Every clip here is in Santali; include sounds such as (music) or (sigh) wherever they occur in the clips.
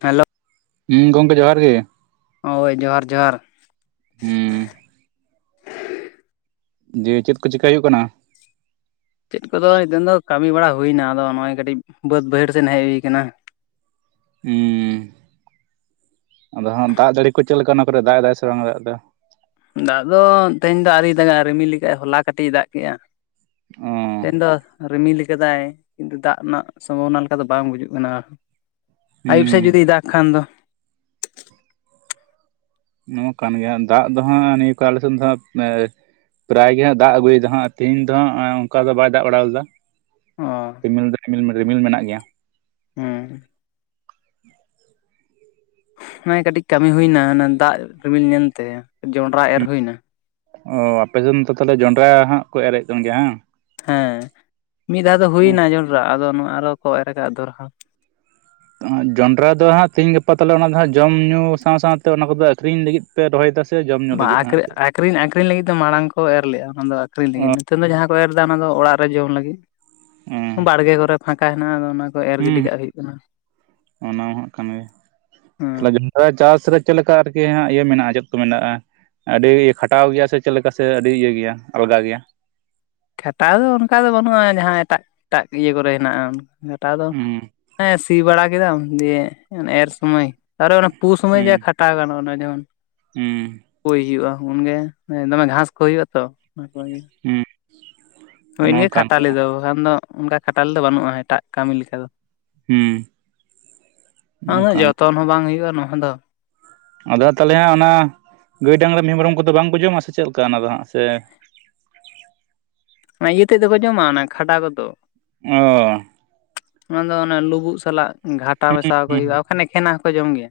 ᱦᱮᱞᱳ᱾ ᱦᱩᱸᱢ ᱜᱚᱝᱠᱮ ᱡᱚᱦᱟᱨ ᱜᱤ᱾ ᱦᱳᱭ ᱡᱚᱦᱟᱨ ᱡᱚᱦᱟᱨ᱾ ᱦᱩᱢᱻ᱾ ᱫᱤᱭᱮ, ᱪᱮᱫ ᱠᱚ ᱪᱤᱠᱟᱹᱭ ᱦᱩᱭᱩᱜ ᱠᱟᱱᱟ? ᱪᱮᱫ ᱠᱚᱫᱚ ᱱᱤᱛᱝ ᱫᱚ ᱠᱟᱹᱢᱤ ᱵᱟᱲᱟ ᱦᱩᱭ ᱱᱟ ᱟᱫᱚ ᱱᱚᱜ ᱚᱭ ᱠᱟᱹᱴᱤᱡ ᱵᱟᱹᱫᱽ ᱵᱟᱹᱭᱦᱟᱹᱲ ᱥᱮᱱ ᱦᱮᱡ ᱦᱩᱭ ᱠᱟᱱᱟ᱾ ᱦᱸᱻ, ᱟᱫᱚ ᱦᱟᱸᱜ ᱫᱟᱜ ᱡᱟᱲᱤ ᱠᱚ ᱪᱮ ᱞᱮᱠᱟ ᱚᱱᱟ ᱠᱚᱨᱮ ᱫᱟᱜ ᱮᱫᱟᱭ ᱥᱮ ᱵᱟᱝ ᱫᱟᱜ ᱫᱚ? ᱫᱟᱜ ᱫᱚ ᱛᱮᱦᱮᱧ ᱫᱚ ᱟᱨᱤ ᱫᱟᱜᱟᱭ ᱨᱤᱢᱤᱞ ᱠᱟᱜ ᱟᱭ, ᱦᱚᱞᱟ ᱠᱟᱹᱴᱤᱡ ᱮ ᱫᱟᱜ ᱠᱮᱜ-ᱟ᱾ ᱚ ᱛᱮᱦᱮᱱ ᱫᱚ, ᱨᱤᱢᱤᱞ ᱠᱟᱫᱟᱭ᱾ ᱫᱟᱜ ᱨᱮᱱᱟᱜ ᱥᱚᱢᱵᱷᱚᱵᱚᱱᱟ ᱞᱮᱠᱟ ᱫᱚ ᱵᱟᱝ ᱵᱩᱡᱩᱜ ᱠᱟᱱᱟ, ᱟᱹᱭᱩᱵ ᱦᱩᱸ ᱥᱮᱡ ᱡᱩᱫᱤᱭ ᱫᱟᱜ ᱠᱷᱟᱱ ᱫᱚ᱾ ᱱᱟ ᱢᱟ ᱠᱟᱱ ᱜᱮᱭᱟ ᱫᱟᱜ ᱫᱚ ᱦᱟᱸᱜ ᱱᱤᱭᱟᱹ ᱠᱚ ᱟᱞᱮ ᱥᱮᱫ ᱫᱚ ᱦᱟᱸᱜ ᱮ ᱯᱨᱟᱭ ᱜᱮ ᱦᱟᱸᱜ ᱫᱟᱜ ᱟᱹᱜᱩᱭ ᱮᱫ ᱨᱮ ᱦᱚᱸ ᱛᱮᱦᱤᱧ ᱫᱚ ᱦᱚᱸᱜ-ᱚᱭ ᱚᱱᱠᱟ ᱫᱚ ᱵᱟᱭ ᱫᱟᱜ ᱵᱟᱲᱟ ᱞᱮᱫᱟ᱾ ᱚ ᱨᱤᱢᱤᱞ ᱫᱚᱜ ᱨᱤᱢᱤᱞ ᱨᱤᱢᱤᱞ ᱢᱮᱱᱟᱜ ᱜᱮᱭᱟ᱾ ᱦᱩᱸ᱾ ᱱᱚᱜ-ᱚᱭ ᱠᱟᱹᱴᱤᱡ ᱠᱟᱹᱢᱤ ᱦᱩᱭᱱᱟ ᱚᱱᱟ ᱫᱟᱜ ᱨᱤᱢᱤᱞ ᱧᱮᱞᱛᱮ, ᱡᱚᱱᱰᱨᱟ ᱮᱨ ᱦᱩᱭᱱᱟ᱾ ᱚ, ᱟᱯᱮ ᱥᱮᱱ ᱫᱚ ᱛᱟᱦᱚᱞᱮ ᱡᱚᱱᱰᱨᱟ ᱦᱟᱸᱜ ᱠᱚ ᱮᱨᱮᱜ ᱠᱟᱱ ᱜᱮᱭᱟ ᱦᱮᱻ? ᱦᱮᱸ, ᱢᱤᱫ ᱫᱷᱟᱣ ᱫᱚ ᱦᱩᱭᱱᱟ ᱡᱚᱸᱰᱨᱟ ᱟᱫᱚ ᱱᱚᱣᱟ ᱟᱨᱚ ᱠᱚ ᱮᱨ ᱠᱟᱜ ᱫᱚᱬᱦᱟ᱾ ᱡᱚᱸᱚᱱᱰᱨᱟ ᱫᱚ ᱦᱟᱸᱜ ᱛᱮᱦᱧ ᱜᱟᱯᱟ ᱛᱟᱞᱮ ᱚᱱᱟ ᱫᱚ ᱦᱟᱸᱜ ᱡᱚᱢ ᱧᱩ ᱥᱟᱶ ᱥᱟᱶᱛᱮ ᱚᱱᱟ ᱠᱚᱫᱚ ᱟᱹᱠᱷᱨᱤᱧ ᱞᱟᱹᱜᱤᱫ ᱯᱮ ᱨᱚᱦᱚᱭᱮᱫᱟ ᱥᱮ ᱡᱚᱢ ᱧᱩ ᱵᱟ ᱞᱟᱹᱜᱤᱫ ᱦᱟᱸᱜ? ᱟᱠᱷᱨᱤᱧ ᱟᱠᱷᱨᱤᱧ ᱟᱠᱷᱨᱤᱧ ᱞᱟᱹᱜᱤᱫ ᱫᱚ ᱢᱟᱲᱟᱝ ᱠᱚ ᱮᱨ ᱞᱮᱫ-ᱟ ᱚᱱᱟ ᱫᱚ ᱟᱠᱠᱷᱨᱤᱧ ᱚ ᱞᱟᱹᱜᱤᱫ, ᱱᱤᱛᱝ ᱫᱚ ᱡᱟᱦᱟᱸ ᱠᱚ ᱮᱨ ᱫᱟ ᱚᱱᱟ ᱫᱚ ᱚᱲᱟᱜ ᱨᱮ ᱡᱚᱢ ᱞᱟᱹᱜᱤᱫ, ᱦᱩᱸ ᱵᱟᱲᱜᱮ ᱠᱚᱨᱮ ᱯᱷᱟᱸᱠᱟ ᱦᱮᱱᱟᱜᱼᱟ ᱟᱫᱚ ᱚᱱᱟ ᱮᱨ ᱜᱤᱰᱤ ᱦᱩᱸ ᱠᱟᱜ ᱦᱩᱭᱩᱜ ᱠᱟᱱᱟ, ᱚᱱᱟ ᱢᱟ ᱦᱟᱸᱜ ᱠᱟᱱ ᱜᱮ ᱦᱩᱸ᱾ ᱛᱟᱦᱚᱞᱮ ᱡᱚᱱᱰᱨᱟ ᱪᱟᱥ ᱨᱮ ᱪᱮᱫ ᱞᱮᱠᱟ ᱟᱨᱠᱤ ᱦᱟᱸᱜ ᱤᱭᱟᱹ ᱢᱮᱱᱟᱜᱼᱟ ᱪᱮᱫ ᱠᱚ ᱢᱮᱱᱟᱜᱼᱟ᱾ ᱟᱹᱰᱤ ᱜᱮ ᱠᱷᱟᱴᱟᱣ ᱜᱮᱭᱟ ᱥᱮ ᱪᱮᱫ ᱞᱮᱠᱟ ᱥᱮ ᱟᱹᱰᱤ ᱤᱭᱟᱹ ᱜᱮᱭᱟ ᱟᱞᱜᱟ ᱜᱮᱭᱟ? ᱠᱷᱟᱴᱟᱣ ᱫᱚ ᱚᱱᱠᱟ ᱫᱚ ᱵᱟᱹᱱᱩᱜᱼᱟ ᱡᱟᱦᱟᱸ ᱮᱴᱟᱜ ᱮᱴᱟᱜ ᱤᱭᱟᱹ ᱠᱚᱨᱮ ᱦᱮᱱᱟᱜᱼᱟ, ᱠᱷᱟᱴᱟᱣ ᱫᱚ ᱦᱩᱸ ᱦᱮᱸ ᱥᱤ ᱵᱟᱲᱟ ᱠᱮᱫᱟᱢ ᱫᱤᱭᱮ ᱮᱨ ᱥᱩᱚᱢᱚᱭ ᱟᱨ ᱚᱱᱮ ᱯᱩ ᱥᱚᱢᱚᱭ ᱡᱟ ᱠᱷᱟ ᱴᱟ ᱜᱟᱱᱚᱜ-ᱟ ᱚᱱᱟ ᱡᱮᱢᱚᱱ ᱩᱢ᱾ ᱯᱩᱭ ᱦᱩᱭᱩᱜ-ᱟ ᱩᱱᱜᱮ ᱫᱚᱢᱮ ᱜᱷᱟᱸᱥ ᱠᱚ ᱦᱩᱭᱩᱜ-ᱟ ᱛᱚ, ᱚᱱᱟ ᱠᱚᱮᱜ᱾ ᱦᱳᱭ ᱦᱩᱸ ᱤᱱᱟᱹ ᱚᱱᱠᱟᱱ ᱠᱷᱟᱴᱟᱞᱮ ᱜᱮᱭᱟ ᱫᱚ ᱵᱟᱠᱷᱟᱱ ᱫᱚ ᱚᱱᱠᱟ ᱠᱷᱟᱴᱟᱞᱮ ᱫᱚ ᱵᱟᱹᱱᱩᱜ-ᱟ, ᱮᱴᱟᱜ ᱠᱟᱹᱢᱤ ᱞᱮᱠᱟ ᱫᱚ᱾ ᱦᱩᱢ, ᱚᱱᱠᱟᱱ᱾ ᱛᱚᱱ ᱦᱚᱸ ᱵᱟᱝ ᱦᱩᱭᱩᱜᱼᱟ ᱱᱚᱣᱟ ᱫᱚ᱾ ᱟᱫᱚ ᱛᱟᱦᱚᱞᱮ ᱦᱟᱸᱜ ᱚᱱᱟ ᱜᱟᱹᱭ ᱰᱟᱝᱨᱟ ᱢᱤᱦᱩ ᱢᱮ ᱚᱢ ᱠᱚᱫᱚ ᱵᱟᱝᱠᱚ ᱡᱚᱢᱟ ᱥᱮ ᱪᱮᱫᱮ ᱞᱮᱠᱟ ᱚᱱᱟ ᱫᱚ ᱦᱟᱸᱜ? ᱥᱮ? ᱚᱱᱟ ᱤᱭᱟᱹ ᱛᱮᱫ ᱫᱚᱠᱚ ᱡᱚᱢᱟ ᱚᱱᱟ ᱠᱷᱟᱰᱟ ᱠᱚᱫᱚ᱾ ᱚᱸ ᱚᱱᱟ ᱫᱚ ᱚᱱᱮ ᱞᱩᱵᱩᱜ ᱥᱟᱞᱟᱜ ᱜᱷᱟᱴᱟ ᱢᱮᱥᱟ ᱠᱚ ᱦᱩᱸ ᱦᱩᱭᱩᱜᱼᱟ᱾ ᱵᱟᱠᱷᱟᱱ ᱮᱠᱷᱮᱱ ᱦᱚᱸᱠᱚ ᱡᱚᱢ ᱜᱮᱭᱟ᱾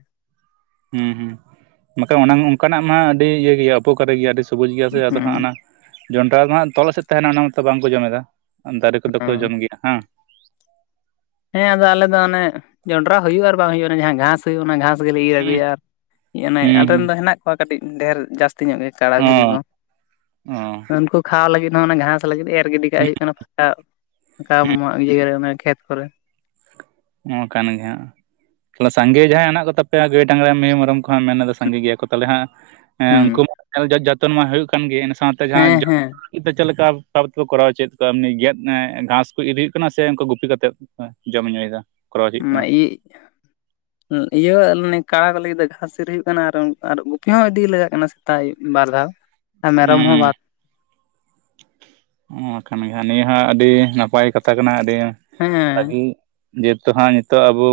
ᱦᱸ ᱦᱸ ᱵᱟᱠᱷᱟᱱ ᱚᱱᱟ ᱚᱱᱠᱟᱱᱟᱜ ᱢᱟ ᱟᱹᱰᱤ ᱤᱭᱟᱹ ᱜᱮᱭᱟ ᱩᱯᱚᱠᱟᱨᱮ ᱜᱮᱭᱟ᱾ ᱟᱹᱰᱤ ᱥᱚᱵᱩᱡᱽ ᱜᱮᱭᱟ ᱥᱮ ᱟᱫᱚ ᱦᱩᱸ ᱦᱟᱸᱜ᱾ ᱚᱱᱟ ᱡᱚᱱᱰᱨᱟ ᱫᱚ ᱦᱟᱸᱜ ᱛᱚᱞᱚ ᱥᱮᱫ ᱛᱟᱦᱮᱱᱟ᱾ ᱚᱱᱟ ᱢᱟᱛᱚ ᱵᱟᱝ ᱠᱚ ᱡᱚᱢᱮᱫᱟ᱾ ᱫᱟᱨᱮ ᱠᱚᱫᱚ ᱠᱚ ᱦᱮᱸ ᱡᱚᱢ ᱜᱮᱭᱟ ᱦᱮᱸ᱾ ᱦᱮᱸ ᱟᱫᱚ ᱟᱞᱮ ᱫᱚ ᱚᱱᱮ ᱡᱚᱱᱰᱨᱟ ᱦᱩᱭᱩᱜᱼᱟ ᱟᱨ ᱵᱟᱝ ᱦᱩᱭᱩᱜᱼᱟ᱾ ᱡᱟᱦᱟᱸ ᱜᱷᱟᱥ ᱦᱩᱭᱩᱜ ᱚᱱᱟ ᱜᱷᱟᱥ ᱜᱮᱞᱮ ᱤᱨ ᱦᱩᱸ ᱟᱹᱜᱩᱭᱟ ᱚᱱᱮ ᱦᱩᱸ ᱦᱩᱸ ᱟᱞᱮᱨᱮᱱ ᱫᱚ ᱦᱮᱱᱟᱜ ᱠᱚᱣᱟ ᱠᱟᱹᱴᱤᱡ ᱰᱷᱮᱨ ᱡᱟᱹᱥᱛᱤ ᱧᱚᱜ ᱜᱮ ᱠᱟᱲᱟ ᱵᱷᱤᱨᱤ ᱚ ᱠᱚ ᱚ ᱩᱱᱠᱩ ᱠᱷᱟᱣᱟᱣ ᱞᱟᱹᱜᱤᱫ ᱦᱚᱸ ᱚᱱᱟ ᱜᱷᱟᱸᱥ ᱞᱟᱹᱜᱤᱫ ᱮ ᱜᱤᱰᱤ ᱠᱟᱜ ᱦᱩᱭᱩᱜ ᱠᱟᱱᱟ ᱯᱷᱟᱸᱠᱟ ᱯᱷᱟᱸᱠᱟ ᱢᱟᱜ ᱤᱭᱟᱹ ᱨᱮ ᱠᱷᱮᱛ ᱠᱚᱨᱮ ᱱᱚ ᱠᱟᱱ ᱜᱮ ᱦᱟᱸᱜ ᱛᱟᱦᱮ ᱥᱟᱸᱜᱮ ᱡᱟᱦᱟᱸᱭ ᱦᱮᱱᱟᱜ ᱠᱚᱛᱟᱯᱮᱭᱟ ᱜᱟᱹᱭ ᱰᱟᱝᱨᱟ ᱢᱤᱦᱩ ᱢᱮᱨᱚᱢ ᱠᱚᱦᱟᱸᱜ ᱢᱮᱱᱮᱫᱟ ᱥᱟᱸᱜᱮ ᱜᱮᱭᱟ ᱠᱚ ᱛᱟᱦᱚᱞᱮ ᱦᱟᱸᱜ ᱦᱩᱸ ᱩᱱᱠᱩ ᱢᱟ ᱧᱮᱞ ᱡᱚᱜ ᱡᱚᱛᱚᱱ ᱢᱟ ᱦᱩᱭᱩᱜ ᱠᱟᱱ ᱜᱮ ᱤᱱᱟᱹ ᱥᱟᱶᱛᱮ ᱡᱟᱦᱟᱸ ᱦᱮᱸ ᱦᱮᱸ ᱪᱮᱫ ᱞᱮᱠᱟ ᱵᱷᱟᱵ ᱛᱮᱠᱚ ᱠᱚᱨᱟᱣ ᱦᱚᱪᱚᱭᱮᱫ ᱠᱚᱣᱟ ᱮᱢᱱᱤ ᱜᱮᱫ ᱜᱷᱟᱸᱥ ᱠᱚ ᱤᱨ ᱦᱩᱭᱩᱜ ᱠᱟᱱᱟ ᱥᱮ ᱜᱩᱯᱤ ᱠᱟᱛᱮᱫ ᱡᱚᱢ ᱧᱩᱭᱮᱫᱟ ᱠᱚᱨᱟᱣ ᱦᱚᱪᱚᱭᱮᱫ ᱠᱟᱱᱟ (unintelligible) ᱤᱭᱟᱹᱮ ᱠᱟᱲ ᱠᱚ ᱞᱟᱹᱜᱤᱫ ᱫᱚ ᱜᱷᱟᱥ ᱤᱨ ᱦᱩᱭᱩᱜ ᱠᱟᱱᱟ ᱟᱨ ᱟᱨ ᱜᱩᱯᱤ ᱦᱚᱸ ᱤᱫᱤ ᱞᱟᱜᱟᱜ ᱠᱟᱱᱟ ᱥᱮᱛᱟᱜ ᱟᱹᱩᱵ ᱵᱟᱨ ᱫᱷᱟᱣ ᱟᱨ ᱢᱮᱨᱚᱢ ᱦᱚᱸ ᱵᱟᱨ ᱦᱩᱸ ᱚᱱᱟ ᱠᱷᱟᱱ ᱜᱮ ᱱᱤᱭᱟᱹ ᱦᱚᱸ ᱟᱹᱰᱤ ᱱᱟᱯᱟᱭ ᱠᱟᱛᱷᱟ ᱠᱟᱱᱟ ᱟᱹᱰᱤ ᱦᱮᱸ ᱦᱮᱸ ᱵᱷᱟᱹᱜᱤ ᱡᱮᱦᱮᱛᱩ ᱦᱟᱸᱜ ᱱᱤᱛᱚᱜ ᱟᱵᱚ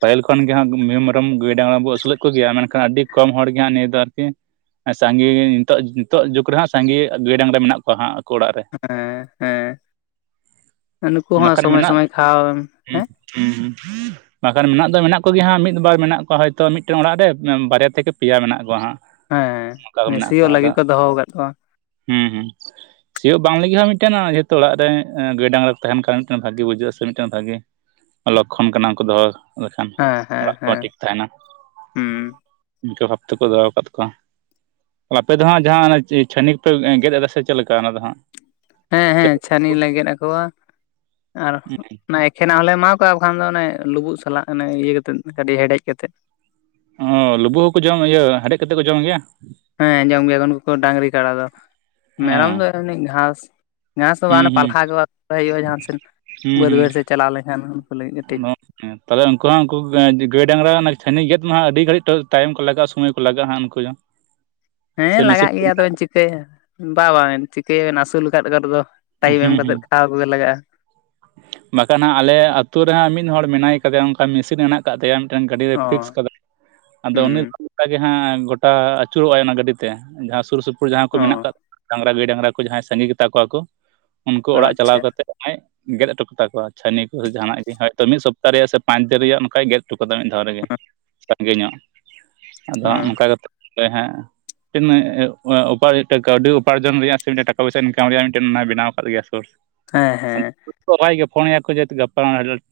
ᱯᱟᱹᱦᱤᱞ ᱠᱷᱚᱱ ᱜᱮ ᱦᱟᱸᱜ ᱢᱤᱦᱩ ᱢᱮᱨᱚᱢ ᱜᱟᱹᱭᱼ ᱰᱟᱝᱨᱟ ᱵᱚᱱ ᱟᱹᱥᱩᱞᱮᱫ ᱠᱚᱜᱮᱭᱟ ᱢᱮᱱᱠᱷᱟᱱ ᱟᱹᱰᱤ ᱠᱚᱢ ᱦᱚᱲ ᱜᱮ ᱱᱤᱭᱟᱹ ᱫᱚ ᱟᱨᱠᱤ ᱮᱸ ᱥᱟᱸᱜᱮ ᱱᱤᱛᱚᱜ ᱱᱤᱛᱚᱜ ᱡᱩᱜᱽ ᱨᱮᱦᱟᱸᱜ ᱥᱟᱸᱜᱮ ᱜᱟᱹᱭ ᱰᱟᱝᱨᱟ ᱢᱮᱱᱟᱜ ᱠᱚᱣᱟᱸᱜ ᱦᱟᱸᱜ ᱟᱠᱚ ᱚᱲᱟᱜ ᱨᱮ ᱦᱮᱸ ᱦᱮᱸ ᱱᱩᱠᱩ ᱦᱚᱸ ᱵᱟᱠᱷᱟᱱ ᱥᱚᱢᱚᱭ ᱢᱮᱱᱟᱜ ᱥᱚᱢᱚᱭ ᱠᱷᱟᱣᱟ ᱮᱢ ᱦᱮᱸ (unintelligible) ᱵᱟᱠᱷᱟᱱ ᱢᱮᱱᱟᱜ ᱫᱚ ᱢᱮᱱᱟᱜ ᱠᱚᱜᱮ ᱦᱟᱸᱜ ᱢᱤᱫ ᱵᱟᱨ ᱢᱮᱱᱟᱜ ᱠᱚᱣᱟ ᱦᱚᱭᱛᱳ ᱢᱤᱫ ᱴᱮᱱ ᱚᱲᱟᱜ ᱨᱮ ᱵᱟᱨᱭᱟ ᱛᱷᱮᱠᱮ ᱯᱮᱭᱟ ᱢᱮᱱᱟᱜ ᱠᱚᱣᱟ ᱦᱟᱸᱜ ᱚᱱᱠᱟ ᱜᱮ ᱦᱮᱸ ᱢᱮᱱᱟᱜ ᱠᱚᱣᱟ ᱥᱤᱭᱳᱜ ᱞᱟᱹᱜᱤᱫ ᱟᱫᱚ ᱠᱚ ᱫᱚᱦᱚ ᱟᱠᱟᱫ ᱠᱚᱣᱟ ᱦᱩᱸ ᱦᱩᱸ ᱥᱤᱭᱚᱜ ᱵᱟᱝᱞ ᱤᱦᱟᱹ ᱢᱤᱫ ᱴᱟᱝ ᱡᱮᱦᱮᱛᱩ ᱚᱲᱟᱜ ᱨᱮ ᱜᱟᱹᱭ ᱰᱟᱝᱨᱟ ᱠᱚ ᱛᱟᱦᱮᱱ ᱠᱷᱟᱱ ᱵᱷᱟᱜᱤ ᱵᱩᱡᱟᱹᱜ ᱥᱮ ᱢᱤᱫ ᱴᱟᱝ ᱵᱷᱟᱜᱮ ᱞᱚᱠᱠᱷᱚᱱ ᱠᱟᱱᱟ ᱩᱱ ᱠᱚ ᱫᱚᱦᱚ ᱞᱮᱠᱷᱟᱱ ᱦᱮᱸ ᱦᱮᱸ ᱚᱲᱟᱜ ᱠᱚᱦᱚᱸ ᱦᱮᱸ ᱴᱷᱤᱠ ᱛᱟᱦᱮᱱᱟ ᱦᱩᱸ ᱤᱱᱠᱟᱹ ᱵᱷᱟᱵ ᱛᱮᱠᱚ ᱫᱚᱦᱚ ᱟᱠᱟᱫ ᱠᱚᱣᱟ ᱟᱯᱮ ᱫᱚ ᱦᱟᱸᱜ ᱡᱟᱦᱟᱸ ᱪᱷᱟᱹᱱᱤ ᱠᱚᱯᱮ ᱜᱮᱫ ᱮᱫᱟ ᱥᱮ ᱪᱮᱫ ᱞᱮᱠᱟ ᱚᱱᱟ ᱫᱚ ᱦᱟᱸᱜ ᱦᱮᱸ ᱦᱮᱸ ᱪᱷᱟᱹᱱᱤ ᱞᱮ ᱜᱮᱫ ᱟᱠᱚᱣᱟ ᱟᱨ ᱚᱱᱟ ᱮᱠᱷᱮᱱᱟᱜ ᱦᱚᱞᱮ ᱮᱢᱟ ᱠᱚ ᱚᱱᱠᱟ ᱵᱟ ᱠᱷᱟᱱ ᱫᱚ ᱚᱱᱮ ᱞᱩᱵᱩᱜ ᱥᱟᱞᱟᱜ ᱚᱱᱮ ᱤᱭᱟᱹ ᱠᱟᱛᱮᱫ ᱠᱟᱹᱴᱤᱡ ᱦᱮᱸᱰᱮᱡ ᱠᱟᱛᱮᱫ ᱚ ᱞᱩᱵᱩᱜ ᱦᱚᱠᱚ ᱡᱚᱢ ᱤᱭᱟᱹ ᱦᱮᱰᱮᱡ ᱠᱟᱛᱮᱫ ᱠᱚ ᱡᱚᱢ ᱜᱮᱭᱟ ᱦᱮᱸ ᱡᱚᱢ ᱜᱮᱭᱟ ᱩᱱᱠᱩ ᱰᱟᱝᱨᱤ ᱠᱟᱰᱟ ᱫᱚ ᱚ ᱢᱮᱨᱚᱢ ᱫᱚ ᱮᱢᱱᱤ ᱜᱷᱟᱥ ᱜᱷᱟᱸᱥᱫᱚ ᱵᱟᱝ ᱦᱩᱸ ᱚᱱᱟ ᱦᱩᱸ ᱯᱟᱞᱦᱟ ᱜᱮ ᱟᱜᱩ ᱦᱩᱭᱩᱜᱼᱟ ᱡᱟᱦᱟᱸᱥᱮᱫ ᱦᱩᱸ ᱵᱟᱹᱫᱽ ᱦᱩᱸ ᱵᱟᱹᱭᱦᱟᱹᱲ ᱥᱮᱫ ᱪᱟᱞᱟᱣ ᱞᱮᱱᱠᱷᱟᱱ ᱩᱱᱠᱩ ᱞᱟᱹᱜᱤᱫ ᱠᱟᱹᱴᱤᱜ ᱦᱮᱸ ᱛᱟᱦᱚᱞᱮ ᱩᱱᱠᱩ ᱦᱚᱸ ᱩᱱᱠᱩ ᱜᱟᱹᱭ ᱰᱟᱝᱨᱟ ᱪᱷᱟᱹᱱᱤ ᱜᱮᱫ ᱢᱟ ᱟᱹᱰᱤ ᱜᱷᱟᱹᱲᱤᱡ ᱴᱟᱹ ᱛᱟᱭᱤᱢ ᱠᱚ ᱞᱟᱜᱼᱟ ᱥᱚᱢᱳᱭ ᱠᱚ ᱞᱟᱜᱼᱟ ᱦᱟᱸᱜ ᱩᱱᱠᱩ ᱫᱚ (inaudible) ᱥᱮ ᱦᱮᱸ ᱢᱮᱥᱤᱱ ᱞᱟᱜᱟᱜ ᱠᱚ ᱜᱮᱭᱟ ᱢᱮᱱᱟᱜ ᱛᱚᱵᱮᱱ ᱠᱟᱫᱟ ᱪᱤᱠᱟᱹᱭᱟ ᱵᱟᱝ ᱵᱟᱝ ᱪᱤᱠᱟᱹᱭᱟ ᱟᱹᱥᱩᱞ ᱟᱠᱟᱫ ᱠᱚ ᱨᱮᱫ ᱫᱚ ᱴᱟᱭᱤᱢ ᱮᱢ ᱦᱩᱸ ᱦᱩᱸ ᱠᱟᱛᱮᱜ ᱠᱷᱟᱣᱟᱣ ᱠᱚᱜᱮ ᱞᱟᱜᱟᱜᱼᱟ ᱵᱟᱠᱷᱟᱱ ᱦᱟᱸᱜ ᱟᱞᱮ ᱟᱛᱩ ᱨᱮᱦᱚ ᱢᱤᱫ ᱦᱚᱲ ᱢᱮᱱᱟᱭ ᱠᱟᱫᱮᱭᱟ ᱚᱱᱠᱟ ᱢᱮᱥᱤᱱ ᱦᱮᱱᱟᱜ ᱟᱠᱟᱫ ᱛᱟᱭᱟ ᱢᱤᱫ ᱴᱮᱱ ᱜᱟᱹᱰᱤ ᱨᱮ ᱚ ᱯᱷᱤᱠᱥ ᱠᱟᱫᱟ ᱟᱫᱚ ᱩᱱᱤ ᱦᱩᱸ ᱚᱱᱠᱟ ᱜᱮ ᱦᱟᱸᱜ ᱜᱚᱴᱟ ᱟᱹᱪᱩᱨᱚᱜᱼ ᱟᱭ ᱚᱱᱟ ᱜᱟᱹᱰᱤ ᱛᱮ ᱡᱟᱦᱟᱸ ᱥᱩᱨ ᱥᱩᱯᱩᱨ ᱡᱟᱦᱟᱸᱭ ᱠᱚ ᱚ ᱢᱮᱱᱟᱜ ᱠᱟᱜ ᱠᱚᱣᱟ ᱰᱟᱝᱨᱟ ᱜᱟᱹᱭ ᱰᱟᱝᱨᱟ ᱠᱚ ᱡᱟᱦᱟᱸᱭ ᱥᱟᱸᱜᱮ ᱜᱮᱛᱟ ᱠᱚᱣᱟ ᱠᱚ ᱩᱱᱠᱩ ᱚᱲᱟᱜ ᱪᱟᱞᱟᱣ ᱟᱪᱪᱷᱟ ᱠᱟᱛᱮ ᱡᱟᱦᱟᱸᱭ ᱜᱮᱫ ᱦᱚᱴᱚ ᱠᱟᱛᱟ ᱠᱚᱣᱟ ᱪᱷᱟᱹᱱᱤ ᱠᱚ ᱥᱮ ᱡᱟᱦᱟᱱᱟᱜ ᱜᱮ ᱦᱳᱭᱛᱚ ᱢᱤᱫ ᱥᱚᱯᱛᱟᱦᱚ ᱨᱮᱭᱟᱜ ᱥᱮ ᱯᱟᱸᱪ ᱫᱤᱱ ᱨᱮᱭᱟᱜ ᱚᱱᱠᱟᱭ ᱜᱮᱫ ᱦᱚᱴᱚ ᱠᱟᱫᱟ ᱢᱤᱫ ᱫᱷᱟᱣ ᱨᱮᱜᱮ ᱨᱮᱸᱜᱮ ᱧᱚᱜ ᱟᱫᱚ ᱚᱱᱠᱟ ᱦᱮᱸ ᱠᱟᱛᱮᱫ ᱛᱮᱦᱮ ᱢᱤᱫ ᱴᱮᱱ ᱩᱯᱟᱹᱭ ᱛᱮ ᱠᱟᱹᱣᱰᱤ ᱩᱯᱟᱨᱡᱚᱱ ᱨᱮᱭᱟᱜ ᱥᱮ ᱢᱤᱫ ᱴᱟᱠᱟ ᱯᱚᱭᱥᱟ ᱤᱱᱠᱟᱢ ᱨᱮᱭᱟᱜ ᱢᱤᱫ ᱴᱮᱱ ᱚᱱᱟᱭ ᱵᱮᱱᱟᱣ ᱟᱠᱟᱫ ᱜᱮᱭᱟ ᱥᱳᱨᱥ ᱦᱮᱸ ᱦᱮᱸ ᱵᱷᱟᱭ ᱜᱮ ᱯᱷᱳᱱᱮᱭᱟ ᱠᱚ ᱡᱮᱦᱮᱛᱩ ᱜᱟᱯᱟ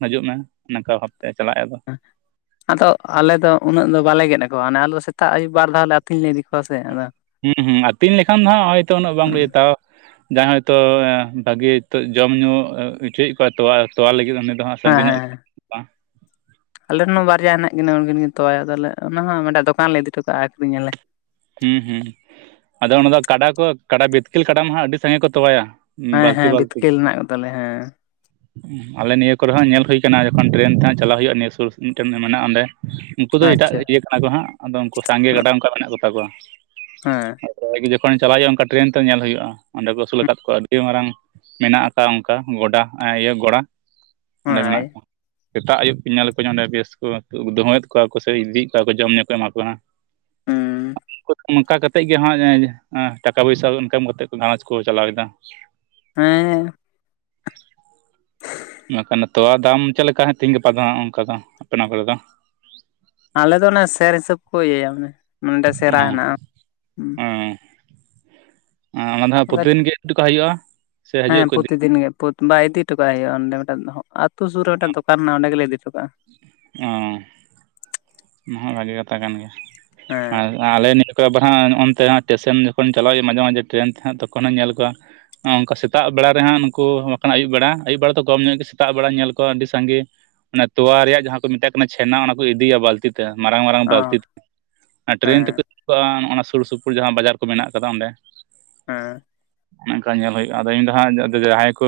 ᱦᱤᱡᱩᱜ ᱢᱮ ᱚᱱᱠᱟ ᱵᱷᱟᱵᱛᱮ ᱪᱟᱞᱟᱜ-ᱟ ᱟᱫᱚ (inaudible) ᱟᱫᱚ ᱟᱞᱮ ᱫᱚ ᱩᱱᱟᱹᱜ ᱫᱚ ᱵᱟᱞᱮ ᱜᱮᱫ ᱟᱠᱚᱣᱟ ᱟᱞᱮ ᱫᱚ ᱥᱮᱛᱟᱜ ᱟᱹᱭᱩᱵ ᱵᱟᱨ ᱫᱷᱟᱣ ᱞᱮ ᱟᱹᱛᱤᱧ ᱞᱮ ᱤᱫᱤ ᱠᱚᱣᱟ ᱥᱮ ᱟᱫᱚ ᱦᱩᱸ ᱦᱩᱸ ᱟᱛᱤᱧ ᱞᱮᱠᱷᱟᱱ ᱦᱟᱸᱜ ᱦᱚᱭᱛᱚ ᱩᱱᱟᱹᱜ ᱵᱟᱝ ᱦᱮᱸ ᱞᱮ ᱡᱚᱛᱟᱣᱟ ᱡᱟᱦᱟᱸᱭ ᱦᱚᱭᱛᱚ ᱵᱷᱟᱜᱤ ᱡᱚᱢ ᱧᱩ ᱚᱪᱚᱭᱮᱫ ᱠᱚᱣᱟ ᱛᱚᱣᱟ ᱛᱳᱣᱟ ᱞᱟᱹᱜᱤᱫ ᱩᱱ ᱫᱚ ᱦᱟᱸᱜ ᱦᱮᱸ ᱥᱟᱺᱜᱤᱧ ᱦᱮᱸ ᱧᱚᱜ ᱟᱞᱮᱨᱮᱱ ᱦᱚᱸ ᱵᱟᱨᱭᱟ ᱦᱮᱱᱟᱜ ᱠᱤᱱᱟᱹ ᱩᱱᱠᱤᱱ ᱠᱤᱱ ᱛᱚᱣᱟᱭ ᱟ ᱛᱟᱦᱚᱞᱮ ᱚᱱᱟ ᱦᱚᱸ ᱢᱤᱫᱴᱮᱱ ᱫᱚᱠᱟᱱ ᱞᱮ ᱤᱫᱤ ᱴᱚᱠᱟᱜᱼᱟ ᱟᱹᱠᱷᱨᱤᱧᱟᱞᱮ ᱦᱩᱸ ᱦᱩᱸ ᱟᱫᱚ ᱚᱱᱟ ᱫᱚ ᱠᱟᱰᱟ. ᱠᱚ ᱠᱟᱰᱟ. ᱵᱤᱛᱠᱤᱞ ᱠᱟᱰᱟ. ᱢᱟᱜ ᱟᱹᱰᱤ ᱥᱟᱸᱜᱮ ᱠᱚ ᱛᱚᱣᱟᱭᱟ ᱦᱮᱸ ᱵᱟᱹᱞᱛᱤ ᱦᱮᱸ ᱵᱟᱹᱞᱛᱤ ᱵᱤᱛᱠᱤᱞ ᱢᱮᱱᱟᱜ ᱠᱚᱛᱟᱞᱮᱭᱟ ᱦᱮᱸ ᱟᱞᱮ ᱱᱤᱭᱟᱹ ᱠᱚᱨᱮ ᱦᱟᱸᱜ ᱧᱮᱞ ᱦᱩᱭ ᱠᱟᱱᱟ ᱡᱚᱠᱷᱚᱱ ᱴᱨᱮᱱ ᱛᱮ ᱦᱟᱸᱜ ᱪᱟᱞᱟᱜ ᱦᱩᱭᱩᱜᱼᱟ ᱱᱤᱭᱟᱹ ᱥᱩᱨ ᱢᱤᱫᱴ ᱢᱮᱱᱟᱜᱼᱟ ᱚᱸᱰᱮ ᱩᱱᱠᱩ ᱫᱚ ᱮᱴᱟᱜ ᱟᱪᱪᱷᱟ ᱤᱭᱟᱹ ᱠᱟᱱᱟ ᱠᱚ ᱦᱟᱸᱜ ᱟᱫᱚ ᱩᱱᱠᱩ ᱥᱟᱸᱜᱮ ᱜᱟᱰᱟ ᱚᱱᱠᱟ ᱢᱮᱱᱟᱜ ᱠᱚᱛᱟ ᱠᱚᱣᱟ ᱦᱮᱸ ᱜᱮ ᱡᱚᱠᱷᱚᱱ ᱪᱟᱞᱟᱜ ᱦᱩᱭᱩᱜᱼᱟ ᱚᱱᱠᱟ ᱴᱨᱮᱱ ᱛᱮ ᱧᱮᱞ ᱦᱩᱭᱩᱜᱼᱟ ᱚᱸᱰᱮ ᱠᱚ ᱟᱹᱥᱩᱞᱞᱟ ᱟᱠᱟᱫ ᱠᱚᱣᱟ ᱟᱹᱰᱤ ᱢᱟᱨᱟᱝ ᱢᱮᱱᱟᱜ ᱟᱠᱟᱫ ᱚᱱᱠᱟ ᱜᱚᱰᱟ ᱜᱚᱲᱟ ᱚᱸᱰᱮ ᱦᱳᱭ ᱢᱮᱱᱟᱜ ᱠᱚᱣᱟ, ᱥᱮᱛᱟᱜ, ᱟᱹᱩᱵ, ᱠᱚ ᱧᱮᱞ ᱠᱚᱣᱟ ᱱᱚᱸᱰᱮ ᱵᱮᱥ ᱠᱚ ᱫᱷᱩᱦᱚᱭᱮᱫ ᱠᱚᱣᱟ ᱠᱚ ᱥᱮ ᱤᱫᱤᱭᱮᱫ ᱠᱚᱣᱟ ᱠᱚ ᱡᱚᱢᱧᱩ ᱠᱚ ᱮᱢᱟ ᱠᱚᱣᱟ᱾ ᱦᱮᱸ᱾ ᱚᱱᱠᱟ ᱠᱟ ᱠᱟᱛᱮᱫ ᱜᱮ ᱦᱟᱸᱜ ᱴᱟᱠᱟ, ᱯᱚᱭᱥᱟ, ᱤᱱᱠᱟᱢ ᱠᱟ ᱠᱟᱛᱮᱫ ᱜᱷᱟᱷᱟᱨᱚᱸᱡᱽ ᱠᱚ ᱪᱟᱞᱟᱣᱮᱫᱟ᱾ ᱦᱮᱸ᱾ ᱵᱟᱠᱷᱟᱱ ᱛᱚᱣᱟ ᱫᱟᱢ ᱪᱮᱫ ᱞᱮᱠᱟ ᱛᱮᱦᱮᱧ ᱜᱟᱯᱟ ᱫᱚ ᱦᱟᱜ ᱚᱱᱠᱟ ᱫᱚ ᱟᱯᱮᱱᱟ ᱠᱚᱨᱮ ᱫᱚ᱾ ᱟᱞᱮ ᱫᱚ ᱚᱱᱮ ᱥᱮᱨ ᱦᱤᱥᱟᱹᱵ ᱠᱚ ᱤᱭᱟᱹᱭᱟ, ᱮ ᱱᱚᱰᱮ ᱥᱮᱨᱟ ᱚ ᱦᱮᱱᱟᱜᱼᱟ᱾ ᱦᱚᱸ᱾ ᱚᱱᱟ ᱫᱚ ᱦᱟᱸᱜ ᱯᱨᱚᱛᱤ ᱫᱤᱱ ᱜᱮ ᱤᱫ ᱦᱚᱴᱚ ᱠᱟᱜ ᱦᱩᱭᱩᱜᱼᱟ᱾ ᱥᱮ ᱦᱤᱡᱩᱜ ᱦᱮᱸ᱾ ᱟᱠᱚ ᱤᱫᱤ ᱯᱨᱚᱛᱤᱤᱫᱤᱱ ᱜᱮ ᱵ ᱤᱫᱤ ᱦᱚᱴᱚ ᱠᱟᱜ ᱦᱮ ᱯᱚᱨᱛᱤ ᱫᱤᱱ ᱜᱮ ᱯᱚᱨᱤ ᱵᱟᱝ ᱤᱫᱤ ᱦᱚᱴ ᱠᱟ. ᱝ ᱦᱩᱭᱩᱜᱼᱟ ᱚᱸᱰᱮ ᱢᱤᱫᱴᱮᱱ ᱟᱛᱳ ᱥᱩᱨ ᱨᱮ ᱢᱤᱫᱴᱟᱝ ᱫᱚᱠᱟᱱ ᱢᱮᱱᱟᱜᱼᱟᱸᱚᱰᱮ ᱜᱮᱞᱮ ᱤᱫᱤ ᱦᱚᱴᱠᱟᱜᱼᱟ᱾ ᱚᱸ ᱚᱱᱟ ᱦᱚᱸ ᱵᱷᱟᱜᱮ ᱠᱟᱛᱷᱟ ᱠᱟᱱ ᱜᱮᱭᱟ, ᱟᱨ ᱦᱮᱸ ᱟᱞᱮ ᱱᱤᱭᱟᱹ ᱠᱚ ᱟᱵᱟᱨ ᱦᱟᱸᱜ ᱚᱱᱛᱮᱟᱜ ᱴᱮᱥᱮᱱ ᱡᱚᱠᱷᱚᱱ ᱪᱟᱞᱟᱜᱣ ᱦᱩᱭᱩᱜᱼᱟ ᱢᱟᱡᱷᱮᱼᱢᱟᱡᱷᱮ ᱴᱨᱮᱱ ᱛᱮᱦᱜ ᱛᱚᱠᱷᱚᱱ ᱦᱚᱸᱧ ᱧᱮᱞ ᱠᱚᱣᱟ ᱚᱱᱠᱟ ᱥᱮᱛᱟᱜ ᱵᱮᱲᱟ ᱨᱮᱦᱟᱸᱜ ᱱᱩᱠᱩ ᱵᱮᱲᱟ ᱟᱹᱭᱩᱵ ᱵᱮᱲᱟ ᱫᱚ ᱠᱚᱢ ᱧᱚᱜ ᱜᱮ ᱥᱮᱛᱟᱜ ᱵᱮᱲᱟ ᱧᱮᱞ ᱠᱚ ᱟᱹᱰᱤ ᱥᱟᱸᱜᱮ ᱚᱱᱮ ᱛᱚᱣᱟ ᱨᱮᱭᱟᱜ ᱡᱟᱦᱟᱸ ᱠᱚ ᱢᱮᱛᱟᱜ ᱠᱟᱱᱟ, ᱪᱷᱮᱱᱟ ᱚᱱᱟ ᱠᱚ ᱤᱫᱤᱭᱟ ᱵᱟᱹᱛᱤᱛᱮ, ᱢᱟᱨᱟᱝ - ᱢᱟᱨᱟᱝ ᱚ ᱵᱟᱹᱛᱤ ᱛᱮ ᱴᱨᱮᱹᱱ ᱦᱮᱸ ᱛᱮᱠᱚᱜᱼᱟ ᱚᱱᱟ ᱥᱩᱨ, ᱥᱩᱯᱩᱨ ᱡᱟᱦᱟᱸ ᱵᱟᱡᱟᱨ ᱠᱚ ᱢᱮᱱᱟᱜ ᱠᱟᱫᱟ ᱚᱸᱰᱮ᱾ ᱦᱮᱸ᱾ ᱚᱱᱚᱠᱟ ᱧᱮᱞ ᱦᱩᱭᱩᱜᱼᱟ, ᱟᱫᱚ ᱤᱧ ᱫᱚ ᱦᱟᱸᱡᱟᱦᱟᱸᱭ ᱠᱚ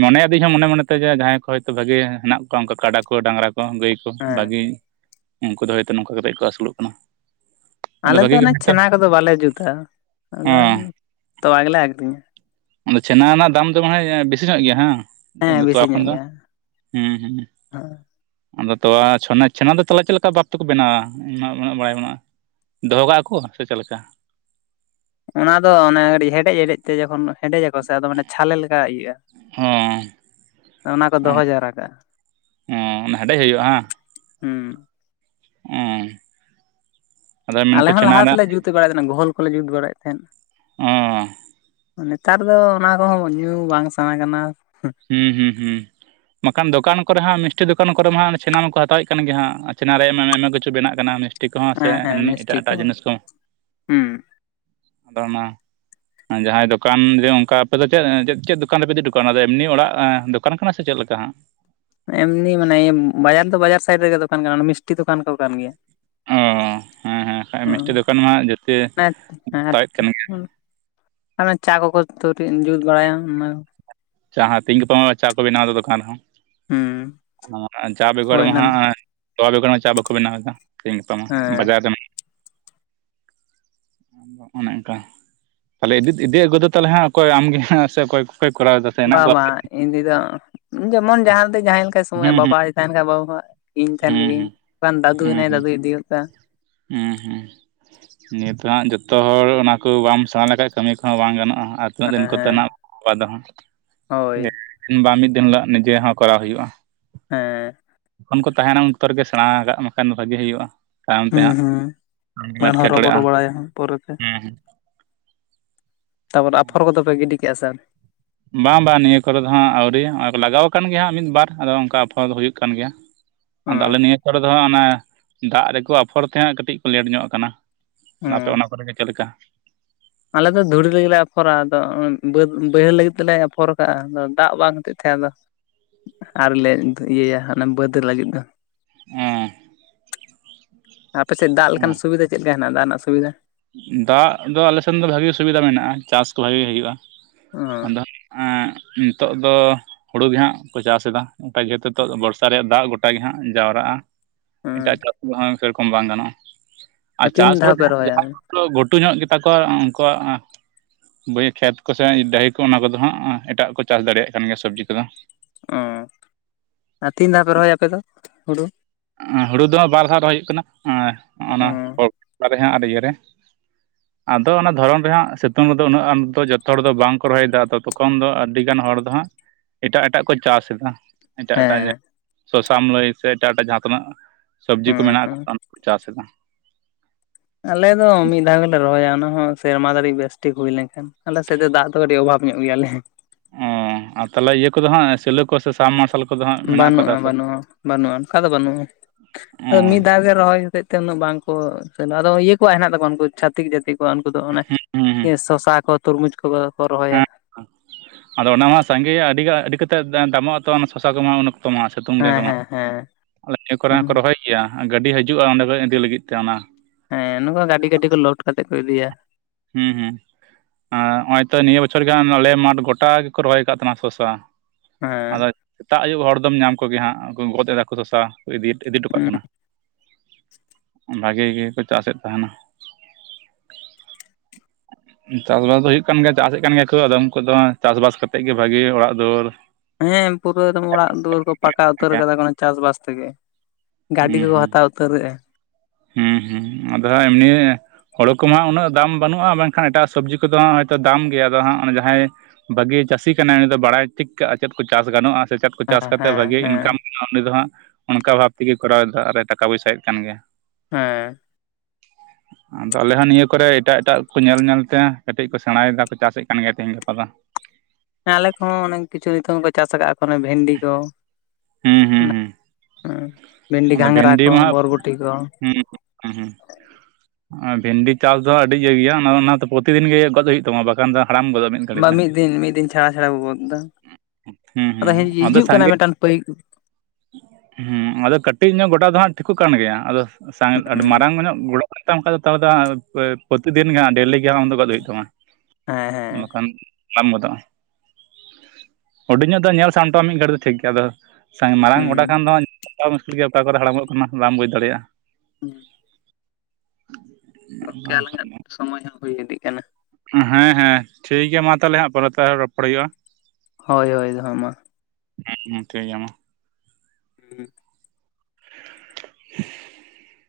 ᱢᱚᱱᱮᱭᱫᱤᱧ ᱦᱚᱸ ᱢᱚᱱᱮ ᱢᱚᱱᱮᱛᱮ ᱡᱟᱦᱟᱸᱭ ᱠᱚ ᱦᱚᱭᱛᱳ ᱵᱷᱟᱜᱤ ᱦᱮᱱᱟᱜ ᱠᱚᱣᱟ ᱚᱱᱠᱟ ᱠᱟᱰᱟ ᱠᱚ, ᱰᱟᱝᱨᱟ ᱠᱚ, ᱜᱟᱹᱭ ᱠᱚ, ᱦᱮᱸ ᱵᱷᱟᱜᱤ ᱩᱱᱠᱩ ᱫᱚ ᱦᱚᱭᱛᱚ ᱱᱚᱝᱠᱟ ᱠᱟᱛᱮᱫ ᱠᱚ ᱟᱹᱥᱩᱞᱚᱜ ᱠᱟᱱᱟ᱾ ᱟᱫᱚ ᱟᱞᱮ ᱫᱚ ᱵᱷᱟᱜᱤ ᱜᱮ ᱚᱱᱮ ᱦᱳᱭᱛᱳ ᱪᱷᱮᱱᱟ ᱠᱚᱫᱚ ᱵᱟᱞᱮ ᱡᱩᱛᱼᱟ ᱚ ᱟᱫᱚ ᱛᱚᱣᱟ ᱜᱮᱞᱮ ᱟᱠᱷᱨᱤᱧᱟ᱾ ᱟᱫᱚ ᱪᱷᱮᱱᱟ ᱨᱮᱱᱟᱜ ᱫᱟᱢ ᱫᱚ ᱢᱟᱱᱮ ᱵᱮᱥᱤ ᱧᱚᱜ ᱜᱮᱭᱟ ᱵᱟᱝ ᱦᱮᱸ ᱵᱮᱥᱤ ᱛᱚᱭᱟ ᱠᱷᱚᱱ ᱧᱚᱜ ᱫᱚ ᱜᱮᱭᱟ ᱦᱮᱸᱼ ᱦᱮᱸ ᱟᱫᱚ ᱛᱚᱣᱟ ᱪᱷᱱᱟ ᱪᱷᱟᱱᱟ ᱫᱚ ᱛᱟᱞᱟ ᱪᱮᱫ ᱞᱮᱠᱟ ᱵᱷᱟᱵᱽ ᱛᱮᱠᱚ ᱵᱮᱱᱟᱣᱼᱟ ᱩᱱᱟᱹᱜ ᱵᱟᱲᱟᱭ ᱢᱮᱱᱟᱜᱼᱟᱼᱼ ᱫᱚᱦᱚ ᱠᱟᱜᱼᱟ ᱠᱚ ᱥᱮ ᱪᱮᱫ ᱞᱮᱠᱟ? ᱚᱱᱟ ᱫᱚ ᱚᱱᱮ ᱦᱮᱰᱮᱡ-ᱦᱮᱰᱮᱡ ᱛᱮ ᱡᱚᱠᱷᱚᱱ ᱦᱮᱰᱮᱡ ᱟᱠᱚ ᱥᱮ ᱟᱫᱚ ᱢᱟᱱᱮ ᱪᱷᱟᱞᱮ ᱞᱮᱠᱟ ᱤᱭᱟᱹᱜᱼᱟ᱾ ᱦᱚᱸ᱾ ᱚᱱᱟ ᱠᱚ ᱫᱚᱦᱚ ᱡᱟᱣᱨᱟ ᱠᱟᱜᱼᱟ᱾ ᱚ ᱚᱱᱟ ᱦᱮᱰᱮᱡ ᱦᱩᱭᱩᱜᱼᱟ? ᱦᱩᱸ᱾ ᱚᱸ ᱟᱞᱮ ᱦᱚᱸ ᱞᱟᱦᱟ ᱛᱮᱞᱮ ᱡᱩᱛ ᱵᱟᱲᱟᱭ ᱛᱟᱦᱮᱱᱟ ᱜᱷᱳᱚᱞ ᱠᱚᱞᱮ ᱡᱩᱛ ᱵᱟᱲᱟᱭᱮᱫ ᱛᱟᱦᱮᱸᱫ᱾ ᱚᱸ ᱱᱮᱛᱟᱨ ᱫᱚ ᱚᱱᱟ ᱠᱚᱦᱚᱸ ᱧᱩ ᱵᱟᱝ ᱥᱟᱱᱟ ᱠᱟᱱᱟ᱾ ᱦᱩᱸ - ᱦᱩᱸ - ᱦᱩᱸ ᱵᱟᱠᱷᱟᱱ ᱫᱚᱠᱟᱱ ᱠᱚᱨᱮ ᱦᱟᱸᱜ ᱢᱤᱥᱴᱤ ᱫᱚᱠᱟᱱ ᱠᱚᱨᱮ ᱢᱟ ᱢᱩᱥᱠᱤᱞ ᱫᱚᱠᱟᱱ ᱠᱨᱮᱦᱟᱸᱜ ᱪᱮᱱᱟ ᱢᱟ ᱠᱚ ᱦᱟᱛᱟᱣᱮᱫ ᱠᱟᱱ ᱜᱮᱭᱟ, ᱦᱟᱸᱜ ᱪᱮ ᱨᱮᱭᱟᱜ ᱮᱢ ᱟᱭᱢᱟ ᱠᱤᱪᱷᱩ ᱵᱮᱱᱟᱜ ᱠᱟᱱᱟ ᱴᱤ ᱠᱚᱦᱚᱸ ᱥᱮ ᱦᱮᱸ ᱦᱮᱸ ᱮᱢᱱᱤ ᱮᱴᱟᱜ ᱢᱤᱥᱴᱤ ᱷᱴ - ᱠᱚ ᱮᱴᱟᱜ ᱡᱤᱱᱤᱥ ᱠᱚᱦᱚᱸ ᱦᱩᱸ ᱟᱫᱚ ᱚᱱᱟ ᱡᱟᱦᱟᱸᱭ ᱫᱚᱠᱟᱱ ᱨᱮ ᱚᱱᱠᱟ ᱟᱯᱮ ᱫᱚ ᱪᱮᱫ-ᱪᱮᱫ ᱫᱚᱠᱟᱱ ᱨᱮᱯᱮ ᱤᱫᱤ ᱦᱚᱴᱚ ᱠᱟᱜᱼᱟ ᱚᱱᱟ ᱮᱢᱱᱤ ᱚᱲᱟᱜ ᱫᱚᱠᱟᱱ ᱠᱟᱱᱟ, ᱥᱮ ᱪᱮᱫ ᱞᱮᱠᱟ ᱦᱟᱸᱜ? ᱮᱢᱱᱤ ᱢᱟᱱᱮᱤ ᱭᱟᱹ ᱵᱟᱡᱟᱨ ᱫᱚ ᱵᱟᱡᱟᱨ ᱥᱟᱭᱤᱰ ᱨᱮᱜᱮ ᱫᱚᱠᱟᱱ ᱠᱟᱱᱟ ᱢᱤᱥᱴᱤ ᱫᱚᱠᱟᱱ ᱠᱚ ᱠᱟᱱ ᱜᱮᱭᱟ᱾ ᱚ ᱦᱮᱸ᱾ ᱦᱮᱸ ᱢᱤᱥᱴᱤ ᱫᱚᱠᱟᱱ ᱢᱟ ᱡᱟᱹᱛᱤ ᱠᱟᱱ ᱜᱮᱭᱟ᱾ ᱟᱨ ᱪᱟ ᱠᱚᱠᱚ ᱛ ᱡᱩᱛ ᱵᱟᱲᱟᱭᱟ ᱚᱱᱟᱼᱼ ᱪᱟ ᱛ ᱛᱮᱦᱤᱧ ᱜᱟᱯᱟ ᱪᱟ ᱠᱚ ᱵᱮᱱᱟᱣ ᱮᱫᱟ ᱫᱚᱠᱟᱱ ᱨᱮᱦᱚᱸ ᱦᱩᱸ ᱪᱟ ᱵᱮᱜᱚᱨ ᱦᱳᱭ ᱢᱟ ᱚᱱᱟ ᱦᱟᱸᱜ ᱛᱚᱣᱟ ᱵᱮᱜᱚᱨ ᱢᱟ ᱪᱟ ᱵᱟᱠᱚ ᱵᱮᱱᱟᱣ ᱟᱱᱟᱜ ᱛᱮᱦᱮᱧ ᱜᱟᱯᱟ ᱢᱟ, ᱦᱮᱸ ᱵᱟᱡᱟᱨ ᱨᱮ ᱚᱱᱮ ᱚᱱᱠᱟ ᱛᱟᱦᱚᱞᱮ ᱤᱫᱤ ᱤᱫᱤ ᱟᱹᱜᱩ ᱫᱚ ᱛᱟᱦᱚᱞᱮ ᱦᱜ ᱚᱠᱚᱭ ᱟᱢᱜᱮ ᱦᱮᱜ ᱥᱮ ᱚᱠᱚᱭ ᱠᱚ ᱠᱚᱭ ᱠᱚᱨᱟᱣ ᱫᱟ᱾ ᱵᱟᱝ ᱵᱟᱝ ᱤᱧ ᱫᱚ ᱡᱮᱢᱚᱱ ᱡᱟᱦᱟᱸ ᱫᱚ ᱡᱟᱦᱟᱸᱭ ᱞᱮᱠᱟ ᱦᱩᱸ ᱥᱚᱢᱚᱭᱼᱟ ᱦᱩᱸ ᱵᱟᱵᱟᱭ ᱛᱟᱦᱮᱱ ᱠᱷᱟ ᱵᱟᱵᱟ ᱤᱧ ᱛᱟᱦᱮᱱ ᱦᱩᱸ ᱦᱩᱸ ᱜᱮᱤᱭᱟᱹᱧᱟᱱ ᱫᱟᱫᱩ ᱦᱩᱸ ᱦᱮᱱᱟᱭᱼᱟ, ᱦᱩᱸ ᱫᱟᱫᱩ ᱤᱫᱤ ᱦᱩᱭᱩᱜᱟ᱾ ᱦᱩᱸ - ᱦᱩᱸ ᱱᱤᱛᱚᱜ ᱦᱟᱸᱜ ᱡᱚᱛᱚ ᱦᱚᱲ ᱚᱱᱟ ᱠᱚ ᱵᱟᱢ ᱥᱮᱬᱟ ᱞᱮᱠᱷᱟᱡ ᱠᱟᱹᱢᱤ ᱠᱚ ᱦᱚᱸ ᱵᱟᱝ ᱜᱟᱱᱚᱜᱼᱟ ᱟᱨ ᱛᱤᱱᱟᱹᱜ ᱫᱤᱱ ᱦᱮᱸ ᱠᱚ ᱦᱮᱸ ᱛᱟᱦᱮᱸᱱᱟ (unintelligible) ᱦᱳᱭ᱾ ᱵᱟᱝ ᱢᱤᱫ ᱫᱤᱱ ᱦᱤᱞᱳᱜ ᱱᱤᱡᱮ ᱦᱚᱸ ᱠᱚᱨᱟᱣ ᱦᱩᱭᱩᱜᱼᱟ᱾ ᱦᱮᱸ᱾ ᱡᱚᱠᱷᱚᱱ ᱠᱚ ᱛᱟᱦᱮᱸᱱᱟ ᱩᱱ ᱚᱠᱛᱚ ᱨᱮᱜᱮ ᱥᱮᱬᱟ ᱠᱟᱜ ᱱᱟᱠᱷᱟᱱ ᱵᱷᱟᱜᱤ ᱦᱩᱭᱩᱜᱼᱟ᱾ ᱛᱟᱭᱚᱢ ᱛᱮ ᱦᱩᱸ ᱦᱟᱸᱜ ᱦᱩᱸ ᱟᱢ ᱜᱮᱢ ᱵᱟᱝᱠᱷᱟᱱ ᱮᱴᱠᱮᱴᱚᱬᱮᱜᱼᱟ ᱦᱚᱨᱚᱵᱚᱨᱚ ᱵᱟᱲᱟᱭᱟ ᱯᱚᱨᱮᱛᱮ ᱦᱩᱸ᱾ ᱛᱟᱯᱚᱨ ᱟᱯᱷᱚᱨ ᱠᱚᱫᱚᱯᱮ ᱜᱤᱰᱤ ᱠᱮᱫᱟ ᱥᱮ ᱟᱣᱨᱤ? ᱵᱟᱝ ᱵᱟᱝ ᱱᱤᱭᱟᱹ ᱠᱚᱨᱮ ᱫᱚ ᱦᱟᱸᱜ ᱟᱹᱣᱨᱤ ᱦᱚᱸᱜ-ᱚᱭ ᱠᱚ ᱞᱟᱜᱟᱣ ᱠᱟᱱ ᱜᱮᱭᱟ ᱦᱟᱸᱜ ᱢᱤᱫ ᱵᱟᱨ ᱟᱫᱚ ᱚᱱᱠᱟ ᱟᱯᱷᱚᱨ ᱫᱚ ᱦᱩᱭᱩᱜ ᱠᱟᱱ ᱜᱮᱭᱟ᱾ ᱟᱫᱚ ᱦᱩᱸ ᱟᱞᱮ ᱱᱤᱭᱟᱹ ᱠᱚᱨᱮ ᱫᱚ ᱦᱟᱸᱜ ᱚᱱᱮ ᱫᱟᱜ ᱨᱮᱠᱚ ᱟᱯᱷᱚᱨ ᱛᱮᱦᱮᱸᱜ ᱠᱟᱹᱴᱤᱡ ᱠᱚ ᱞᱮᱴ ᱧᱚᱜ ᱟᱠᱟᱱᱟ᱾ ᱟᱯᱮ ᱦᱩᱸ ᱚᱱᱟ ᱠᱚᱨᱮ ᱜᱮ ᱪᱮᱫ ᱞᱮᱠᱟ? ᱟᱞᱮ ᱫᱚ ᱫᱷᱩᱲᱤ ᱞᱟᱹᱜᱤᱫ ᱞᱮ ᱟᱯᱷᱚᱨᱟ, ᱟᱫᱚ ᱵᱟᱹᱫᱽ ᱵᱟᱹᱭᱦᱟᱹᱲ ᱞᱟᱹᱜᱤᱫ ᱛᱮᱞᱮ ᱟᱯᱷᱚᱨ ᱠᱟᱜᱼᱟ ᱟᱫᱚ ᱫᱟᱜ ᱵᱟᱝ ᱦᱚᱛᱮᱸ ᱛᱮ ᱟᱫᱚ (inaudible) ᱟᱨᱞᱮ ᱤᱭᱟᱹᱭᱟ ᱦᱟᱸᱜ ᱚᱱᱟ ᱵᱟᱹᱫᱽ ᱞᱟᱹᱜᱤᱫ ᱫᱚ᱾ ᱮᱸ᱾ ᱟᱯᱮᱥᱮᱫ ᱫᱟᱜ ᱞᱮᱠᱟᱱ ᱥᱩᱵᱤᱫᱟ ᱪᱮᱫ ᱞᱮᱠᱟ ᱦᱮᱱᱟᱜ ᱫᱟᱜ ᱨᱮᱱᱟᱜ ᱥᱩᱵᱤᱫᱷᱟ? ᱫᱟᱜ ᱫᱚ ᱟᱞᱮ ᱥᱮᱱ ᱫᱚ ᱵᱷᱟᱜᱮ ᱥᱩᱵᱤᱫᱟ ᱢᱮᱱᱟᱜᱼᱟ, ᱪᱟᱥ ᱠᱚ ᱵᱷᱟᱜᱮ ᱦᱩᱭᱩᱜᱼᱟ᱾ ᱚ ᱟᱫᱚ ᱮᱸᱜ ᱱᱤᱛᱚᱜ ᱫᱚ ᱦᱳᱲᱳ ᱜᱮ ᱦᱟᱸᱜ ᱠᱚ ᱪᱟᱥ ᱮᱫᱟ ᱚᱱᱠᱟ ᱤᱭᱟᱹ ᱛᱮ ᱫᱚ ᱵᱚᱨᱥᱟ ᱨᱮᱭᱟᱜ ᱫᱟᱜ ᱜᱚᱴᱟ ᱜᱮ ᱦᱟᱸᱜ ᱡᱟᱣᱨᱟᱜᱼᱟ, ᱦᱮᱸ ᱮᱴᱟᱜ ᱪᱟᱥ ᱠᱚ ᱦᱚᱸ ᱥᱮᱨᱚᱠᱚᱢ ᱵᱟᱝ ᱜᱟᱱᱚᱜᱼᱟ, ᱟᱨ ᱛᱤᱱ ᱪᱟᱥ ᱫᱷᱟᱣ ᱯᱮ (unintelligible) ᱨᱚᱦᱚᱭᱟ ᱛᱚ ᱜᱷᱩᱴᱩ ᱧᱚᱜ ᱜᱮᱛᱟᱠᱚᱣᱟ ᱩᱱᱠᱩᱣᱟᱜ ᱟᱸ ᱵᱟᱹᱭᱦᱟᱹᱲ ᱠᱷᱮᱛ ᱠᱚ ᱥᱮ ᱰᱟᱹᱦᱤ ᱠᱚ ᱚᱱᱟ ᱠᱚᱫᱚ ᱦᱟᱸᱜ ᱮᱴᱟᱜ ᱠᱚ ᱪᱟᱥ ᱫᱟᱲᱮᱭᱟᱜ ᱠᱟᱱ ᱜᱮᱭᱟ ᱥᱚᱵᱽᱡᱤ ᱠᱚᱫᱚ᱾ ᱚᱸ ᱟᱨ ᱛᱤᱱ ᱫᱷᱟᱣ ᱯᱮ ᱨᱚᱦᱚᱭᱟ ᱟᱯᱮ ᱫᱚ ᱦᱩᱲᱩ? ᱦᱩᱲᱩ ᱫᱚ ᱵᱟᱨ ᱫᱷᱟᱣ ᱨᱚᱦᱚᱭ ᱦᱩᱭᱩᱜ ᱠᱟᱱᱟ, ᱚᱸ ᱚ ᱚᱱᱟ (unintelligible) ᱨᱮ ᱟᱨ ᱤᱭᱮ ᱨᱮ᱾ (inaudible) ᱟᱫᱚ ᱚᱱᱟ ᱫᱷᱚᱨᱚᱢ ᱨᱮᱦᱟᱸᱜ ᱥᱤᱛᱩᱝ ᱨᱮᱫᱚ ᱩᱱᱟᱹᱜ ᱟᱸᱴ ᱫᱚ ᱡᱚᱛᱚ ᱦᱚᱲ ᱫᱚ ᱵᱟᱝᱠᱚ ᱨᱚᱦᱚᱭ ᱫᱟ, ᱟᱫᱚ ᱛᱚᱠᱷᱚᱱ ᱫᱚ ᱟᱹᱰᱤ ᱜᱟᱱ ᱦᱚᱲ ᱫᱚ ᱦᱟᱸᱜ ᱮᱴᱟᱜ ᱮᱴᱟᱜ ᱠᱚ ᱪᱟᱥ ᱮᱫᱟ, ᱮᱴᱟᱜ ᱮᱴᱟᱜ ᱡᱟ ᱦᱮᱸ ᱥᱚᱥᱟᱢ ᱞᱟᱹᱭ ᱥᱮ ᱮᱴᱟᱜ ᱮᱴᱟᱜ ᱡᱟᱦᱟᱸ ᱛᱤᱱᱟᱹᱜ ᱥᱚᱵᱽᱡᱤ ᱠᱚ ᱦᱩᱸ ᱢᱮᱱᱟᱜ ᱦᱩᱸ ᱟᱠᱟᱫᱟ ᱠᱚ ᱪᱟᱥ ᱮᱫᱟ᱾ ᱟᱞᱮ ᱫᱚ ᱢᱤᱫ ᱫᱷᱟᱣ ᱜᱮᱞᱮ ᱨᱚᱦᱚᱭᱟ ᱚᱱᱟ ᱦᱚᱸ ᱥᱮᱨᱢᱟ ᱡᱟᱹᱨᱤᱡ ᱵᱮᱥᱴᱷᱤᱠ ᱦᱩᱭ ᱞᱮᱱᱠᱷᱟᱱ᱾ ᱟᱞᱮ ᱥᱮᱫ ᱫᱚ ᱫᱟᱜ ᱫᱚ ᱠᱟᱹᱴᱤᱡ ᱚᱵᱷᱟᱵ ᱧᱚᱜ ᱜᱮᱭᱟᱞᱮ᱾ ᱚᱸ ᱟᱨ ᱛᱟᱦᱚᱞᱮ ᱤᱭᱟᱹ ᱠᱚᱫᱚ ᱦᱟᱸᱜ ᱥᱤᱞᱳᱸᱠᱚ ᱥᱮ ᱥᱟᱢᱟᱨᱥᱟᱞ ᱵᱟᱹᱱᱩᱜᱼᱟ ᱵᱟᱹᱱᱩᱜᱼᱟ ᱵᱟᱹᱱᱩᱜᱼᱟ ᱚᱱᱠᱟ ᱫᱚ ᱵᱟᱹᱱᱩᱜᱼᱟ, ᱟᱫᱚ ᱚ ᱢᱤᱫ ᱫᱷᱟᱣ ᱜᱮ ᱨᱚᱦᱚᱭ ᱦᱚᱛᱮᱫ ᱛᱮ ᱩᱱᱟᱹᱜ ᱵᱟᱝᱠᱚ ᱥᱮᱱᱚᱜᱼᱟ ᱟᱫᱚ ᱤᱭᱟᱹ ᱠᱚᱣᱟᱜ ᱦᱮᱱᱟᱜ ᱛᱟᱠᱚᱣᱟ ᱩᱱᱠᱩ ᱪᱷᱟᱛᱤᱠ ᱡᱟᱹᱛᱤ ᱠᱚᱣᱟᱜ ᱩᱱᱠᱩ ᱫᱚ ᱚᱱᱮ ᱦᱩᱸ ᱦᱩᱸ ᱥᱚᱥᱟ ᱠᱚ, ᱛᱩᱨᱢᱩᱡᱽ ᱠᱚ ᱠᱚ ᱨᱚᱦᱚᱭᱟ᱾ ᱦᱮᱸ ᱟᱫᱚ ᱚᱱᱟ ᱢᱟ ᱥᱟᱸᱜᱮ ᱟᱹᱰᱤ ᱜᱮ ᱟᱹᱰᱤ ᱠᱟᱛᱮᱫ ᱫᱟᱢᱚᱜ ᱟᱛᱚ ᱚᱱᱟ ᱥᱚᱥᱟ ᱠᱚᱢᱟ ᱩᱱ ᱚᱠᱛᱚ ᱢᱟ ᱥᱤᱛᱩᱝ ᱦᱮᱸ ᱫᱤᱱ ᱨᱮᱢᱟ, ᱦᱮᱸ ᱦᱮᱸ ᱟᱞᱮ ᱱᱤᱭᱟᱹ ᱠᱚᱨᱮ ᱦᱚᱸᱠᱚ ᱨᱚᱦᱚᱭ ᱜᱮᱭᱟ ᱜᱟᱹᱰᱤ ᱦᱤᱡᱩᱜᱼᱟ ᱚᱸᱰᱮ ᱫᱚ ᱤᱫᱤ ᱞᱟᱹᱜᱤᱫ ᱛᱮ ᱚᱱᱟ ᱦᱮᱸ ᱱᱚᱝᱠᱟ ᱜᱟᱹᱰᱤ ᱜᱟᱹᱰᱤ ᱠᱚ ᱞᱳᱰ ᱠᱟᱛᱮ ᱠᱚ ᱤᱫᱤᱭᱟ᱾ ᱦᱩᱸ ᱦᱩᱸ, ᱟ ᱱᱚᱜ-ᱚᱭ ᱛᱚ ᱱᱤᱭᱟᱹ ᱵᱚᱪᱷᱚᱨ ᱜᱟᱱ ᱟᱞᱮ ᱢᱟᱴᱷ ᱜᱚᱴᱟ ᱜᱮᱠᱚ ᱨᱚᱦᱚᱭ ᱠᱟᱫ ᱛᱟᱦᱮᱱᱟ ᱥᱚᱥᱟ, ᱟᱫᱚ ᱦᱮᱸ ᱥᱮᱛᱟᱜ ᱟᱹᱭᱩᱵ ᱦᱚᱲ ᱫᱚᱢ ᱧᱟᱢ ᱠᱚᱜᱮ ᱦᱟᱸᱜ ᱩᱱᱠᱩ ᱜᱚᱫ ᱮᱫᱟᱠᱚ ᱥᱚᱥᱟ ᱠᱚ ᱤᱫᱤ ᱤᱫᱤ ᱦᱚᱴᱚ ᱠᱟᱜ ᱠᱟᱱᱟ᱾ ᱵᱷᱟᱜᱤ ᱜᱮᱠᱚ ᱪᱟᱥᱮᱫ ᱛᱟᱦᱮᱸᱱᱟ᱾ ᱪᱟᱥᱵᱟᱥ ᱫᱚ ᱦᱩᱭᱩᱜ ᱠᱟᱱ ᱜᱮᱭᱟ, ᱪᱟᱥᱮᱫ ᱠᱟᱱ ᱜᱮᱭᱟ ᱠᱚ ᱟᱫᱚ ᱩᱱᱠᱩ ᱫᱚ ᱪᱟᱥ ᱵᱟᱥ ᱠᱟᱛᱮᱫ ᱜᱮ ᱵᱷᱟᱜᱤ ᱚᱲᱟᱜ ᱫᱩᱣᱟᱹᱨ᱾ ᱦᱮᱸ ᱯᱩᱨᱟᱹ ᱮᱠᱫᱚᱢ ᱚᱲᱟᱜ ᱫᱩᱣᱟᱹᱨ ᱠᱚ ᱯᱟᱠᱟ ᱩᱛᱟᱹᱨ ᱠᱟᱫᱟ ᱠᱚ ᱦᱟᱸᱜ ᱪᱟᱥᱵᱟᱥ ᱛᱮᱜᱮ᱾ ᱜᱟᱹᱰᱤ ᱦᱩᱸ ᱠᱚᱠᱚ ᱦᱩᱸ ᱦᱟᱛᱟᱣ ᱩᱛᱟᱹᱨᱮᱜ-ᱟ᱾ ᱦᱩᱸ ᱦᱩᱸ, ᱟᱫᱚ ᱦᱟᱸᱜ ᱮᱢᱱᱤ ᱦᱩᱲᱩ ᱠᱚᱢᱟ ᱩᱱᱟᱹᱜ ᱫᱟᱢ ᱵᱟᱹᱱᱩᱜᱼᱟ ᱢᱮᱱᱠᱷᱟᱱ ᱮᱴᱟᱜ ᱥᱚᱵᱽᱡᱤ ᱠᱚᱫᱚ ᱦᱟᱸᱜ ᱦᱚᱭᱛᱳ ᱫᱟᱢ ᱜᱮᱭᱟ ᱟᱫᱚ ᱦᱟᱸᱜ ᱚᱱᱮ ᱡᱟᱦᱟᱸᱭ ᱵᱟᱹᱜᱤ ᱪᱟᱥᱤ ᱠᱟᱱᱟᱭ ᱩᱱᱤ ᱫᱚ ᱵᱟᱲᱟᱭ ᱴᱷᱤᱠ ᱠᱟᱜᱼᱟ ᱪᱮᱫ ᱠᱚ ᱪᱟᱥ ᱜᱟᱱᱚᱜᱼᱟ ᱥᱮ ᱪᱮᱫ ᱠᱚ ᱦᱮᱸ ᱪᱟᱥ ᱠᱟᱛᱮᱫ ᱦᱮᱸ ᱵᱷᱟᱹᱜᱮ ᱦᱮᱸ ᱤᱱᱠᱟᱢ (unintelligible) ᱚᱸᱰᱮ ᱫᱚ ᱦᱟᱸᱜ ᱚᱱᱠᱟ ᱵᱷᱟᱵ ᱛᱮᱜᱮ ᱠᱚᱨᱟᱣᱮᱫᱟ ᱟᱨ ᱴᱟᱠᱟ ᱯᱚᱭᱥᱟᱭᱮᱫ ᱠᱟᱱ ᱜᱮᱭᱟ᱾ ᱦᱮᱸ᱾ (inaudible) ᱟᱫᱚ ᱟᱞᱮ ᱦᱚᱸ ᱱᱤᱭᱟᱹ ᱠᱚᱨᱮ ᱮᱴᱟᱜ ᱮᱴᱟᱜ ᱠᱚ ᱧᱮᱞ ᱧᱮᱞᱛᱮ ᱠᱟᱹᱴᱤᱡ ᱠᱚ ᱥᱮᱬᱟᱭᱮᱫᱟ ᱠᱚ, ᱪᱟᱥᱮᱫ ᱠᱟᱱ ᱜᱮᱭᱟ ᱠᱚ ᱛᱮᱦᱤᱧ ᱜᱟᱯᱟ ᱫᱚ᱾ ᱦᱮᱸ ᱟᱞᱮ ᱠᱚᱦᱚᱸ ᱚᱱᱮ ᱠᱤᱪᱷᱩ ᱱᱤᱛᱚᱝ ᱦᱚᱸᱠᱚ ᱪᱟᱥ ᱟᱠᱟᱫ - ᱟ, ᱵᱷᱮᱱᱰᱤ ᱠᱚ ᱦᱩᱸ ᱦᱩᱸ ᱦᱩᱸ ᱦᱮᱸ ᱵᱷᱤᱱᱰᱤ ᱜᱷᱟᱸᱝᱜᱽᱨᱟ ᱠᱚ, ᱵᱚᱨᱵᱚᱴᱤ ᱠᱚ, ᱦᱮᱸ ᱦᱚᱸ ᱦᱩᱸ ᱦᱩᱸ᱾ ᱵᱷᱤᱱᱰᱤ ᱪᱟᱥ ᱫᱚ ᱟᱹᱰᱤ ᱤᱭᱟᱹ ᱜᱮᱭᱟ ᱚᱱᱟ ᱫᱚ ᱚᱱᱟᱛᱮ ᱯᱚᱛᱤᱫᱤᱱ ᱜᱮ ᱜᱳᱫ ᱦᱩᱭᱩᱜ ᱛᱟᱢᱟ, ᱵᱟᱠᱷᱟᱱ ᱫᱚ ᱦᱟᱲᱟᱢ ᱜᱚᱫᱚᱜ ᱢᱤᱫ ᱜᱷᱟᱹᱲᱤᱡ ᱵᱟ ᱛᱮ ᱢᱤᱫ ᱫᱤᱱ ᱢᱤᱫ ᱫᱤᱱ ᱪᱷᱟᱲᱟ ᱪᱷᱟᱲᱟ ᱵᱚ ᱵᱚᱫ ᱮᱫᱟ, ᱦᱩᱸ ᱟᱫᱚ ᱦᱩᱸ ᱦᱤᱡᱩᱜ ᱠᱟᱱᱟ ᱢᱤᱫᱴᱟᱝ ᱯᱟᱹᱭᱠ ᱦᱮᱸ ᱟᱫᱚ ᱠᱟᱹᱴᱤᱡ ᱧᱚᱜ ᱜᱚᱴᱟ ᱫᱚ ᱦᱟᱸᱜ ᱴᱷᱤᱠᱚᱜ ᱠᱟᱱ ᱜᱮᱭᱟ, ᱟᱫᱚ ᱥᱟᱜ ᱟᱹᱰᱤ ᱢᱟᱨᱟᱝ ᱧᱚᱜ ᱜᱚᱲ ᱠᱟᱱᱛᱟᱢ ᱛᱟᱞᱦᱮ ᱫᱚ ᱯᱚᱛᱤᱫᱤᱱ ᱜᱟᱱ ᱰᱮᱞᱤ ᱼ ᱚᱱᱟᱫᱚ ᱜᱚᱫᱽᱦᱩᱭᱩᱜ ᱛᱟᱢᱟ, ᱦᱮᱸ ᱦᱮᱸ ᱵᱟᱠᱷᱟᱱ ᱤᱭᱟᱹ ᱵᱟᱝ ᱵᱟᱫᱚᱜᱼᱟ᱾ ᱦᱩᱰᱤᱧ ᱧᱚᱜ ᱫᱚ ᱧᱮᱞ ᱥᱟᱢᱴᱟᱣ ᱢᱤᱫ ᱜᱷᱟᱹᱲᱤ ᱨᱮ ᱴᱷᱤᱠ ᱜᱮᱭᱟ, ᱟᱫᱚ ᱢᱟᱨᱟᱝ ᱦᱩᱸ ᱜᱚᱰᱟ ᱠᱷᱟᱱ ᱫᱚ ᱧᱮᱞᱥᱟᱢ ᱴᱟᱣ ᱢᱩᱥᱠᱤᱞ ᱜᱮᱭᱟ᱾ ᱚᱠᱟ ᱠᱚᱨᱮ ᱦᱟᱲᱟᱢᱚᱜ ᱠᱟᱱᱟ ᱵᱟᱢ ᱵᱩᱡᱽ ᱫᱟᱲᱮᱭᱟᱜᱼᱟ᱾ ᱦᱩᱸ ᱵᱟᱝ ᱟᱞᱟᱝᱟᱜ ᱠᱷᱟᱱ ᱥᱚᱢᱚᱭ ᱦᱚᱸ ᱦᱩᱭ ᱤᱫᱤᱜ ᱠᱟᱱᱟ ᱫᱚ ᱦᱮᱸ ᱦᱮᱸ ᱴᱷᱤᱠ ᱜᱮᱭᱟ ᱢᱟ ᱛᱟᱞᱦᱮ ᱦᱟᱸᱜ ᱯᱚᱨᱮ ᱛᱮ ᱨᱚᱯᱚᱲ ᱦᱩᱭᱩᱜᱼᱟ᱾ ᱦᱳᱭ ᱦᱳᱭ ᱫᱚ ᱢᱟ ᱦᱮᱸ ᱦᱮᱸ ᱴᱷᱤᱠ ᱜᱮᱭᱟ ᱢᱟ᱾ ᱦᱩᱸ (unintelligible)